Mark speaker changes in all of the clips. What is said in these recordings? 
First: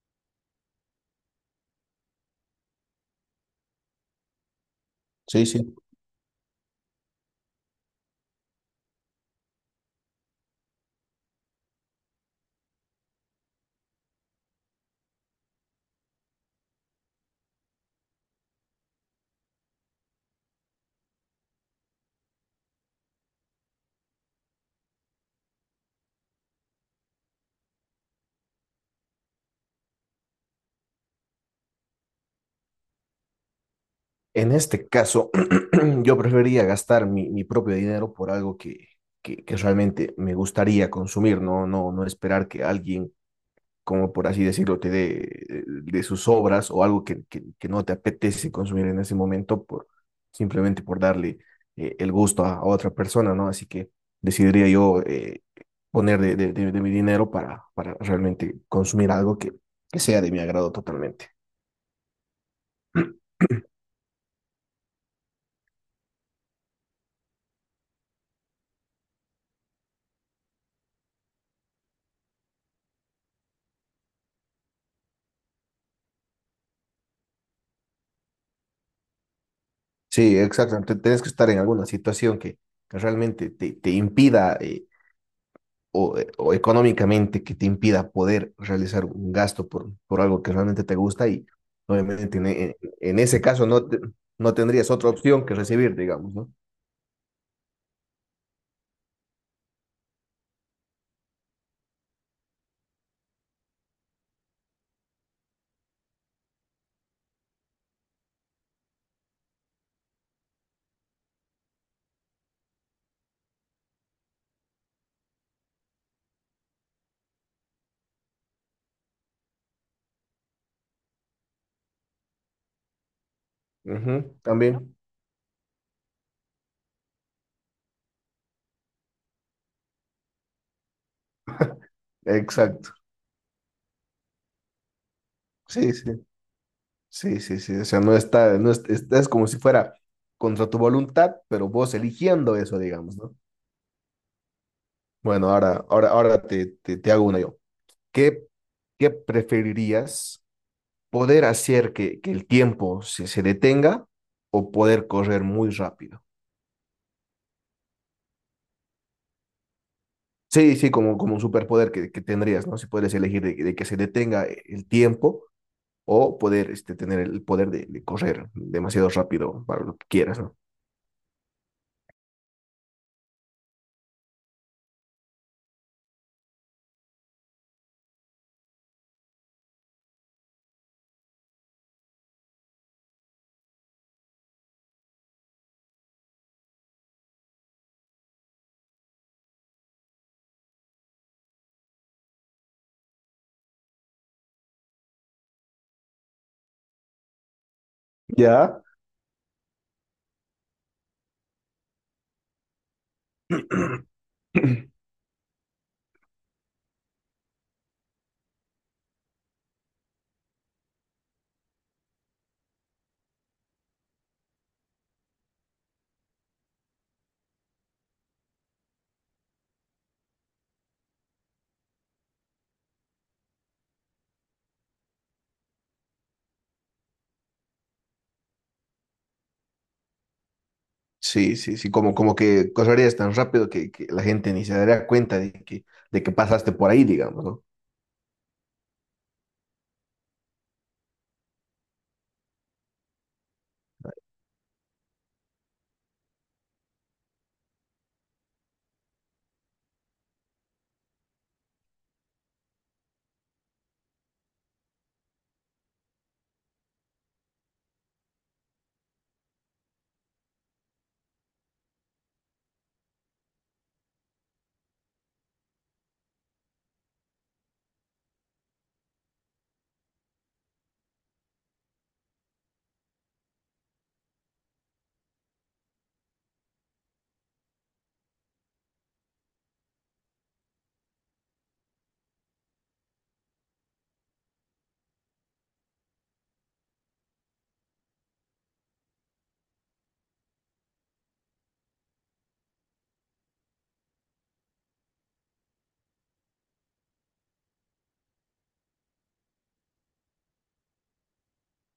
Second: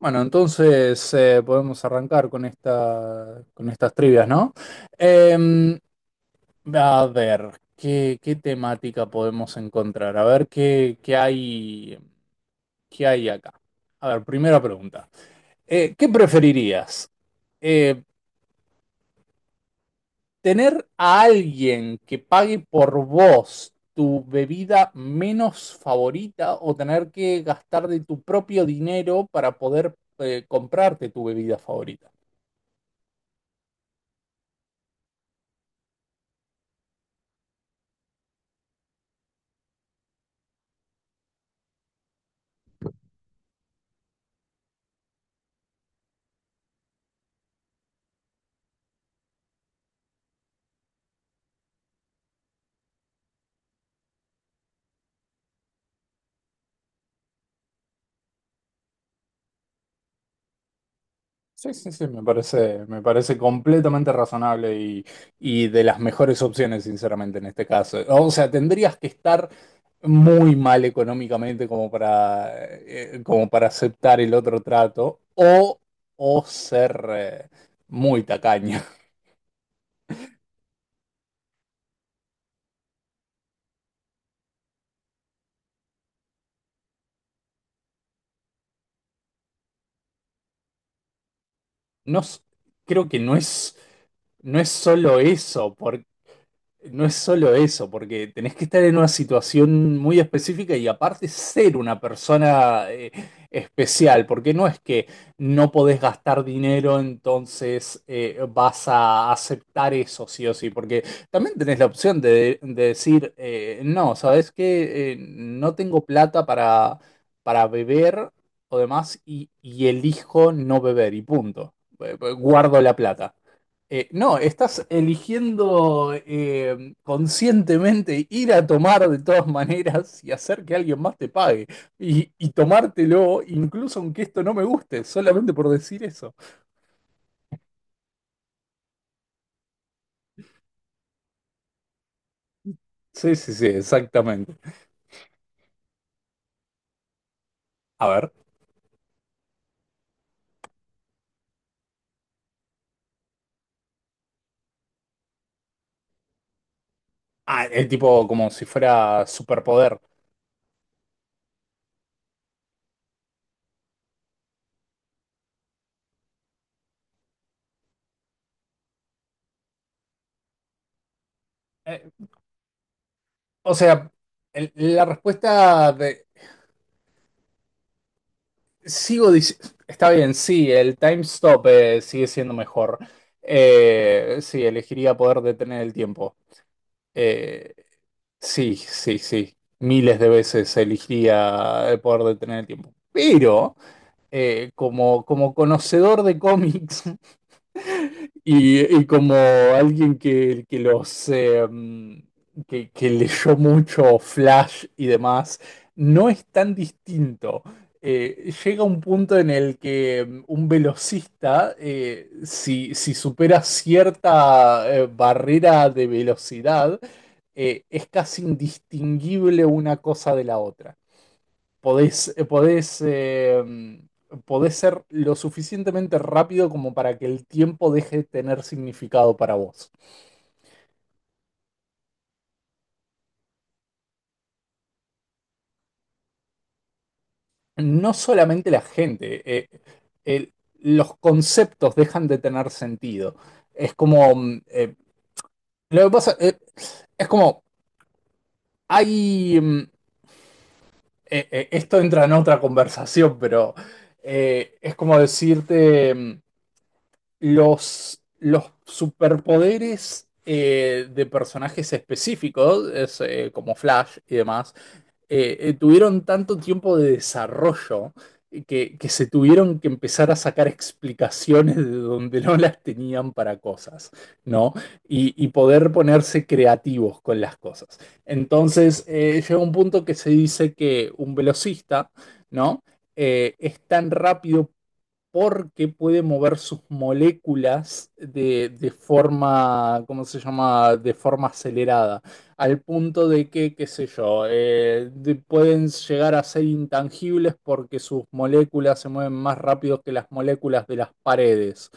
Speaker 1: Bueno, entonces podemos arrancar con con estas trivias, ¿no?
Speaker 2: Sí, sí.
Speaker 1: Em, a ver, ¿qué temática podemos encontrar? A ver qué hay acá. A ver, primera pregunta. ¿Qué preferirías? Eh, ¿Tener a alguien que pague por vos tu bebida menos favorita o tener que gastar de tu propio dinero para poder comprarte tu bebida favorita?
Speaker 2: En este caso, yo preferiría gastar mi propio dinero por algo que realmente me gustaría consumir, ¿no? No esperar que alguien, como por así decirlo, te dé de sus obras o algo que no te apetece consumir en ese momento por simplemente por darle el gusto a otra persona, ¿no? Así que decidiría yo poner de mi dinero para realmente consumir algo que sea de mi agrado totalmente.
Speaker 1: Sí, sí, sí, me parece completamente razonable y de las mejores opciones, sinceramente, en este caso. O sea, tendrías que estar muy mal económicamente como para, como para aceptar el otro trato o ser muy tacaño.
Speaker 2: Sí, exacto. Tienes que estar en alguna situación que realmente te, te impida o económicamente que te impida poder realizar un gasto por algo que realmente te gusta y
Speaker 1: No,
Speaker 2: obviamente
Speaker 1: s- Creo que
Speaker 2: en
Speaker 1: no
Speaker 2: ese caso
Speaker 1: es...
Speaker 2: no
Speaker 1: No es
Speaker 2: tendrías otra
Speaker 1: solo
Speaker 2: opción que
Speaker 1: eso.
Speaker 2: recibir, digamos, ¿no?
Speaker 1: No es solo eso, porque tenés que estar en una situación muy específica y aparte ser una persona especial, porque no es que no podés gastar dinero, entonces vas a aceptar eso sí o sí, porque también tenés la opción de decir, no, ¿sabes qué? No tengo plata para beber o demás y elijo no beber y punto. Guardo la plata. No,
Speaker 2: Ujú,
Speaker 1: estás
Speaker 2: también.
Speaker 1: eligiendo conscientemente ir a tomar de todas maneras y hacer que alguien más te pague. Y
Speaker 2: Exacto.
Speaker 1: tomártelo, incluso aunque esto no me guste, solamente por
Speaker 2: Sí,
Speaker 1: decir
Speaker 2: sí.
Speaker 1: eso.
Speaker 2: Sí, sí, sí. O sea, no está, no es, es como si fuera contra tu voluntad, pero vos eligiendo eso, digamos,
Speaker 1: Sí,
Speaker 2: ¿no?
Speaker 1: sí, sí, exactamente.
Speaker 2: Bueno, ahora te hago una yo.
Speaker 1: A ver,
Speaker 2: ¿Qué, qué preferirías? ¿Poder hacer que el tiempo se detenga o poder correr muy rápido?
Speaker 1: ah, el tipo como si fuera superpoder.
Speaker 2: Sí, sí, como, como un superpoder que tendrías, ¿no? Si puedes elegir de que se detenga el tiempo o poder este, tener el poder de correr demasiado rápido para lo que quieras, ¿no?
Speaker 1: Eh, o sea, la respuesta de... Sigo diciendo... Está bien, sí, el time stop sigue siendo mejor. Sí, elegiría poder detener el tiempo. Eh, Sí, sí, sí. Miles de veces elegiría el poder detener el tiempo. Pero, como, como conocedor de cómics,
Speaker 2: Ya.
Speaker 1: y como alguien que los que leyó mucho Flash y demás, no es tan distinto. Llega un punto en el que un velocista, si supera cierta barrera de velocidad, es casi indistinguible una cosa de la otra. Podés ser lo suficientemente rápido como para que el tiempo deje de tener significado para vos.
Speaker 2: Sí, sí, sí, como, como que correrías tan rápido que la gente ni se daría cuenta de que pasaste por ahí, digamos, ¿no?
Speaker 1: No solamente la gente, el- los conceptos dejan de tener sentido. Es como, lo que pasa, es como, hay, esto entra en otra conversación, pero es como decirte... los superpoderes de personajes específicos, es, como Flash y demás, tuvieron tanto tiempo de desarrollo que se tuvieron que empezar a sacar explicaciones de donde no las tenían para cosas, ¿no? Y poder ponerse creativos con las cosas. Entonces, llega un punto que se dice que un velocista, ¿no? Es tan rápido porque puede mover sus moléculas de forma, ¿cómo se llama? De forma acelerada, al punto de que, qué sé yo, pueden llegar a ser intangibles porque sus moléculas se mueven más rápido que las moléculas de las paredes.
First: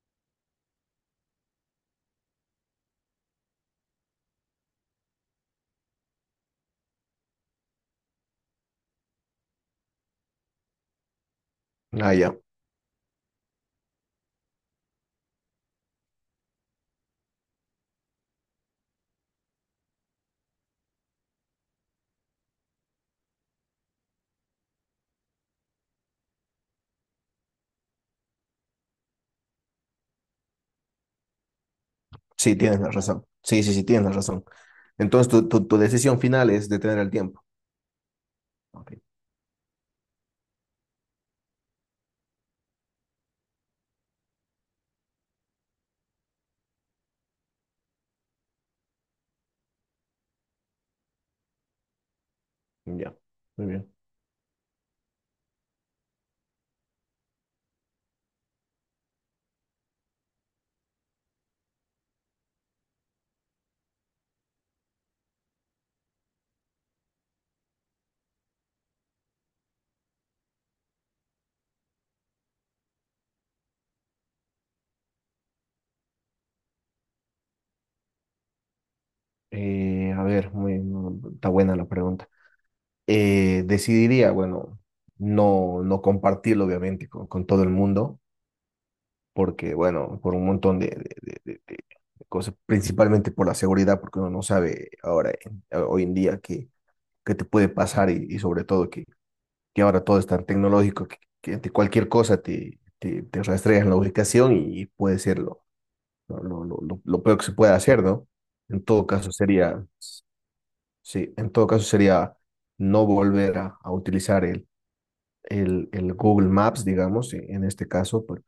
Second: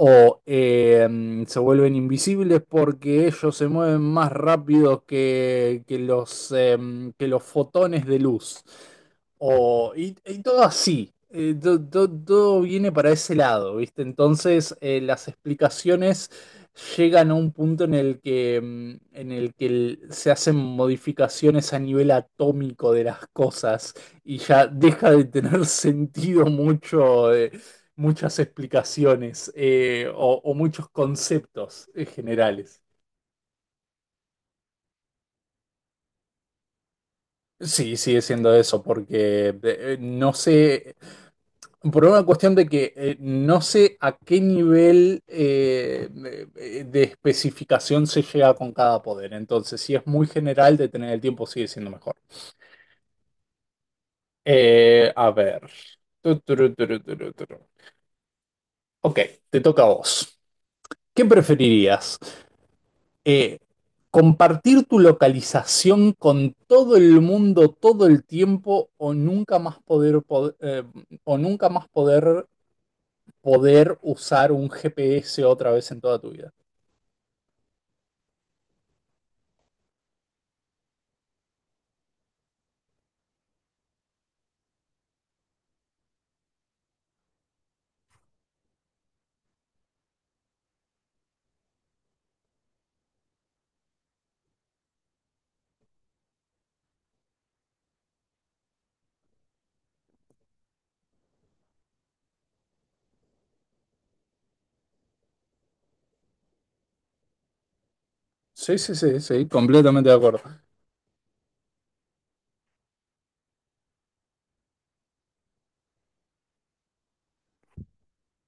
Speaker 1: O se vuelven invisibles porque ellos se mueven más rápido que los, que los fotones de luz. Y todo así,
Speaker 2: Ah, ya.
Speaker 1: todo viene para ese lado, ¿viste? Entonces, las explicaciones llegan a un punto en el que, en el que se hacen modificaciones a nivel atómico de las cosas y ya deja de tener sentido mucho, muchas explicaciones eh, o muchos conceptos
Speaker 2: Sí,
Speaker 1: generales.
Speaker 2: tienes la razón. Sí, sí, sí, tienes la razón. Entonces, tu decisión final es detener el tiempo.
Speaker 1: Sí, sigue siendo eso,
Speaker 2: Ok,
Speaker 1: porque no sé. Por una cuestión de que no sé a qué nivel de especificación se llega con cada poder. Entonces, si es muy general, detener el tiempo sigue siendo mejor.
Speaker 2: ya, muy bien.
Speaker 1: A ver. Tu, turu, turu, turu, turu. Ok, te toca a vos. ¿Qué preferirías? Eh, ¿Compartir tu localización con todo el mundo todo el tiempo o nunca más poder, pod- o nunca más poder, poder usar un GPS otra vez en toda tu vida?
Speaker 2: A ver, muy, no, está buena la pregunta. Decidiría, bueno, no compartirlo, obviamente, con todo el mundo, porque, bueno, por un montón de cosas, principalmente por la seguridad, porque uno no sabe ahora, hoy en día, qué, qué te puede pasar y sobre todo, que ahora todo es tan tecnológico que ante cualquier cosa te, te, te rastrean la ubicación y puede ser lo peor que se puede hacer, ¿no?
Speaker 1: Sí,
Speaker 2: En
Speaker 1: sí,
Speaker 2: todo
Speaker 1: sí,
Speaker 2: caso
Speaker 1: sí,
Speaker 2: sería,
Speaker 1: completamente de acuerdo.
Speaker 2: sí, en todo caso sería no volver a utilizar el Google Maps, digamos, en este caso,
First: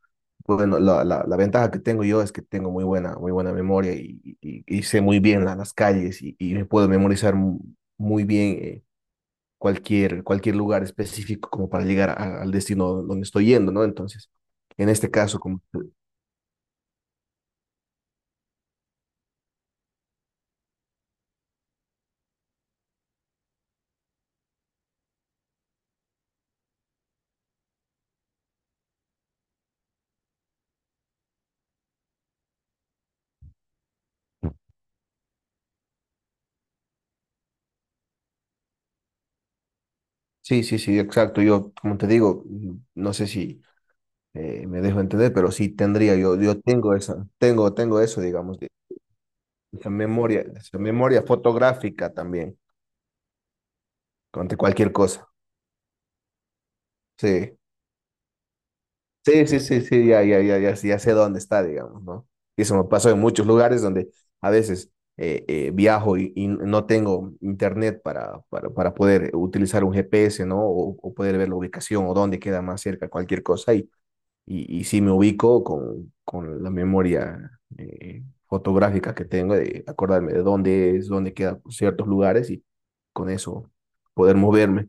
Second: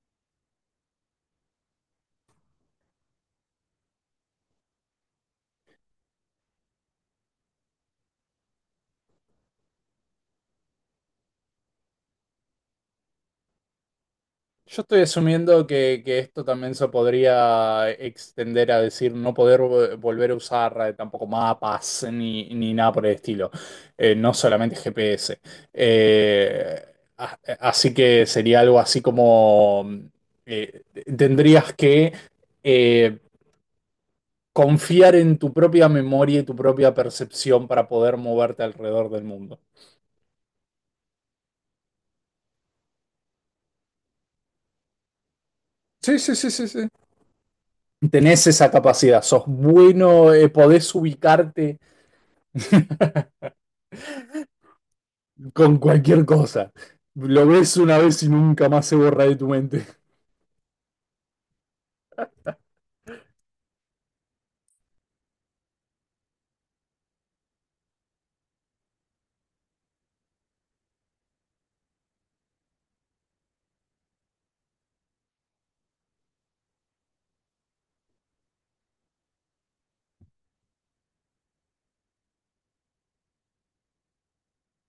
Speaker 2: bueno, la ventaja que tengo yo es que tengo muy buena memoria y, y sé muy bien las calles y me puedo memorizar muy bien cualquier, cualquier lugar específico como para llegar al destino donde estoy yendo, ¿no? Entonces,
Speaker 1: Yo
Speaker 2: en
Speaker 1: estoy
Speaker 2: este caso, como...
Speaker 1: asumiendo que esto también se podría extender a decir no volver a usar tampoco mapas ni nada por el estilo. No solamente GPS. Eh, Así que sería algo así como eh, tendrías que eh, confiar en tu propia memoria y tu propia percepción para poder moverte alrededor del mundo.
Speaker 2: Sí, sí, sí, exacto. Yo, como te digo, no sé si me dejo entender, pero sí tendría,
Speaker 1: Sí, sí,
Speaker 2: yo,
Speaker 1: sí,
Speaker 2: yo
Speaker 1: sí, sí,
Speaker 2: tengo esa, tengo, tengo eso,
Speaker 1: tenés
Speaker 2: digamos,
Speaker 1: esa capacidad, sos bueno,
Speaker 2: esa
Speaker 1: podés
Speaker 2: memoria
Speaker 1: ubicarte
Speaker 2: fotográfica también, ante cualquier cosa.
Speaker 1: con cualquier cosa. Lo
Speaker 2: Sí.
Speaker 1: ves una vez y nunca más se borra de
Speaker 2: Sí,
Speaker 1: tu
Speaker 2: sí, sí,
Speaker 1: mente.
Speaker 2: sí, ya, ya, ya, ya, sí ya sé dónde está, digamos, ¿no? Y eso me pasó en muchos lugares donde a veces viajo y no tengo internet para poder utilizar un GPS, ¿no? O poder ver la ubicación o dónde queda más cerca cualquier cosa y sí me ubico con la memoria fotográfica que tengo de acordarme de dónde es, dónde quedan ciertos lugares y con eso poder moverme.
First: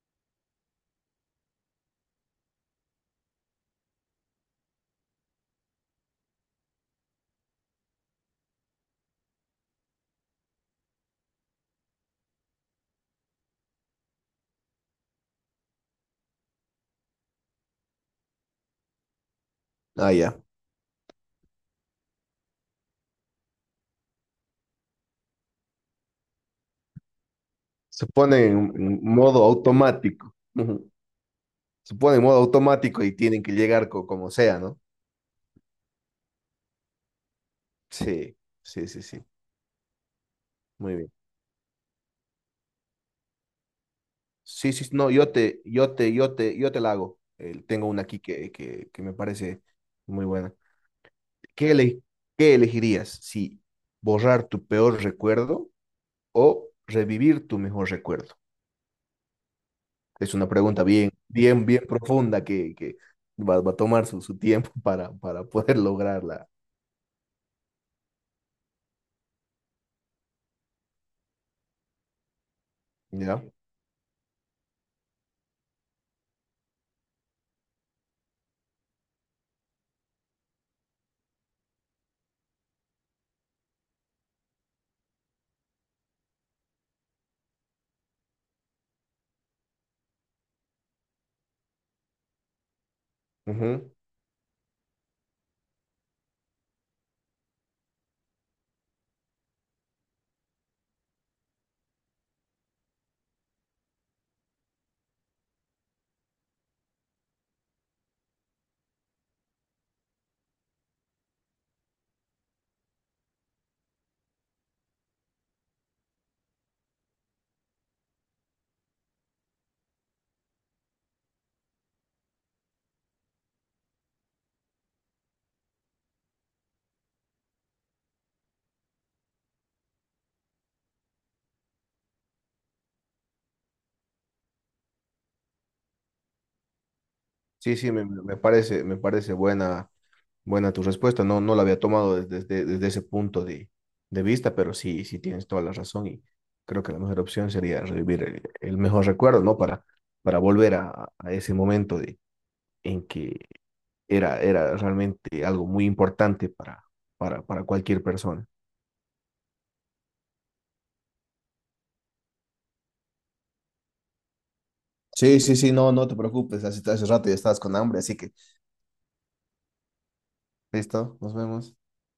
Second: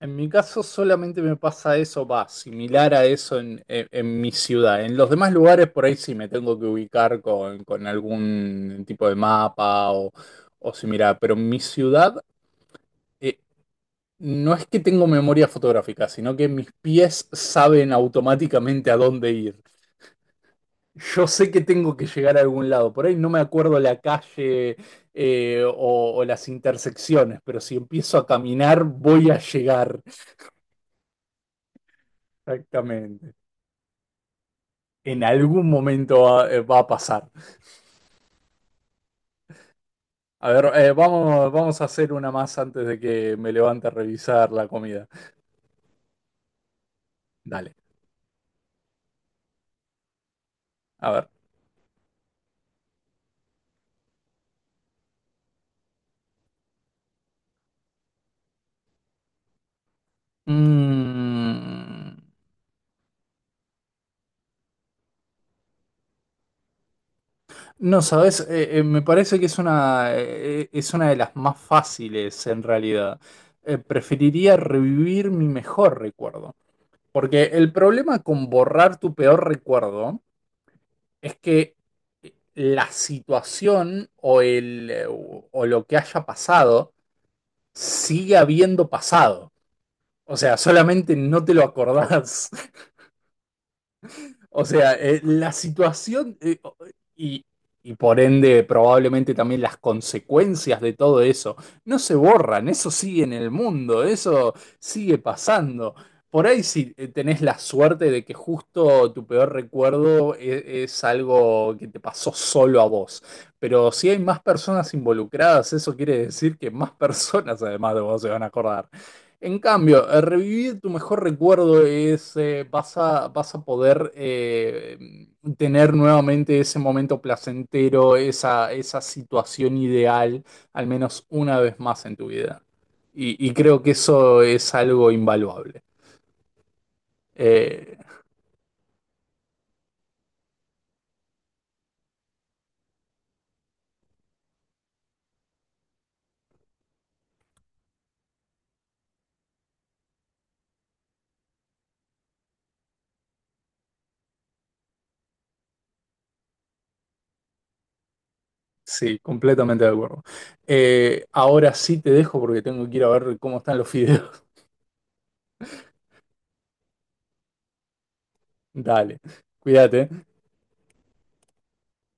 Speaker 1: En mi caso solamente me pasa eso, va, similar a eso en, en mi ciudad. En los demás lugares por ahí sí me tengo que ubicar con algún tipo de mapa o similar, pero en mi ciudad eh, no es que tengo memoria fotográfica, sino que mis pies saben automáticamente a dónde ir.
Speaker 2: Ah, ya.
Speaker 1: Yo sé que tengo que llegar a algún lado, por ahí no me acuerdo la calle o las intersecciones, pero si
Speaker 2: Se
Speaker 1: empiezo a
Speaker 2: pone
Speaker 1: caminar
Speaker 2: en
Speaker 1: voy a
Speaker 2: modo
Speaker 1: llegar.
Speaker 2: automático. Se pone en modo automático y
Speaker 1: Exactamente.
Speaker 2: tienen que llegar como sea, ¿no?
Speaker 1: En algún momento va a pasar.
Speaker 2: Sí, sí, sí, sí.
Speaker 1: A ver,
Speaker 2: Muy bien.
Speaker 1: vamos a hacer una más antes de que me levante a revisar la
Speaker 2: Sí, sí,
Speaker 1: comida.
Speaker 2: no, yo te la hago.
Speaker 1: Dale,
Speaker 2: Tengo una aquí que me parece muy buena.
Speaker 1: a ver.
Speaker 2: ¿Qué, qué elegirías? Si borrar tu peor recuerdo o revivir tu mejor recuerdo. Es una pregunta bien, bien, bien
Speaker 1: Mm,
Speaker 2: profunda que va, va a tomar su, su tiempo para poder lograrla.
Speaker 1: no, sabes, me parece que es una de las más fáciles en realidad.
Speaker 2: ¿Ya?
Speaker 1: Preferiría revivir mi mejor recuerdo. Porque el problema con borrar tu peor recuerdo es que la situación o lo que haya pasado sigue habiendo pasado. O sea, solamente no te lo acordás.
Speaker 2: Ujú.
Speaker 1: O sea, la situación y, y por ende probablemente también las consecuencias de todo eso no se borran, eso sigue en el mundo, eso sigue pasando. Por ahí si tenés la suerte de que justo tu peor recuerdo es algo que te pasó solo a vos, pero si hay más personas involucradas, eso quiere decir que más personas además de vos se van a acordar. En cambio, revivir tu mejor recuerdo es, vas a poder tener nuevamente ese momento placentero, esa situación ideal, al menos una vez más en tu vida. Y creo que eso es algo invaluable.
Speaker 2: Sí, sí,
Speaker 1: Eh,
Speaker 2: me parece buena Buena tu respuesta, no, no la había tomado desde, desde, desde ese punto de vista, pero sí, sí tienes toda la razón y creo que la mejor opción sería revivir el mejor recuerdo, ¿no? Para volver a ese momento de, en que era, era realmente algo muy importante para cualquier persona.
Speaker 1: sí, completamente de acuerdo. Ahora sí te dejo porque tengo que ir a ver cómo están los fideos.
Speaker 2: Sí, sí, sí, no, no te preocupes, hace, hace rato ya estabas con hambre, así que
Speaker 1: Dale, cuídate.
Speaker 2: listo, nos vemos.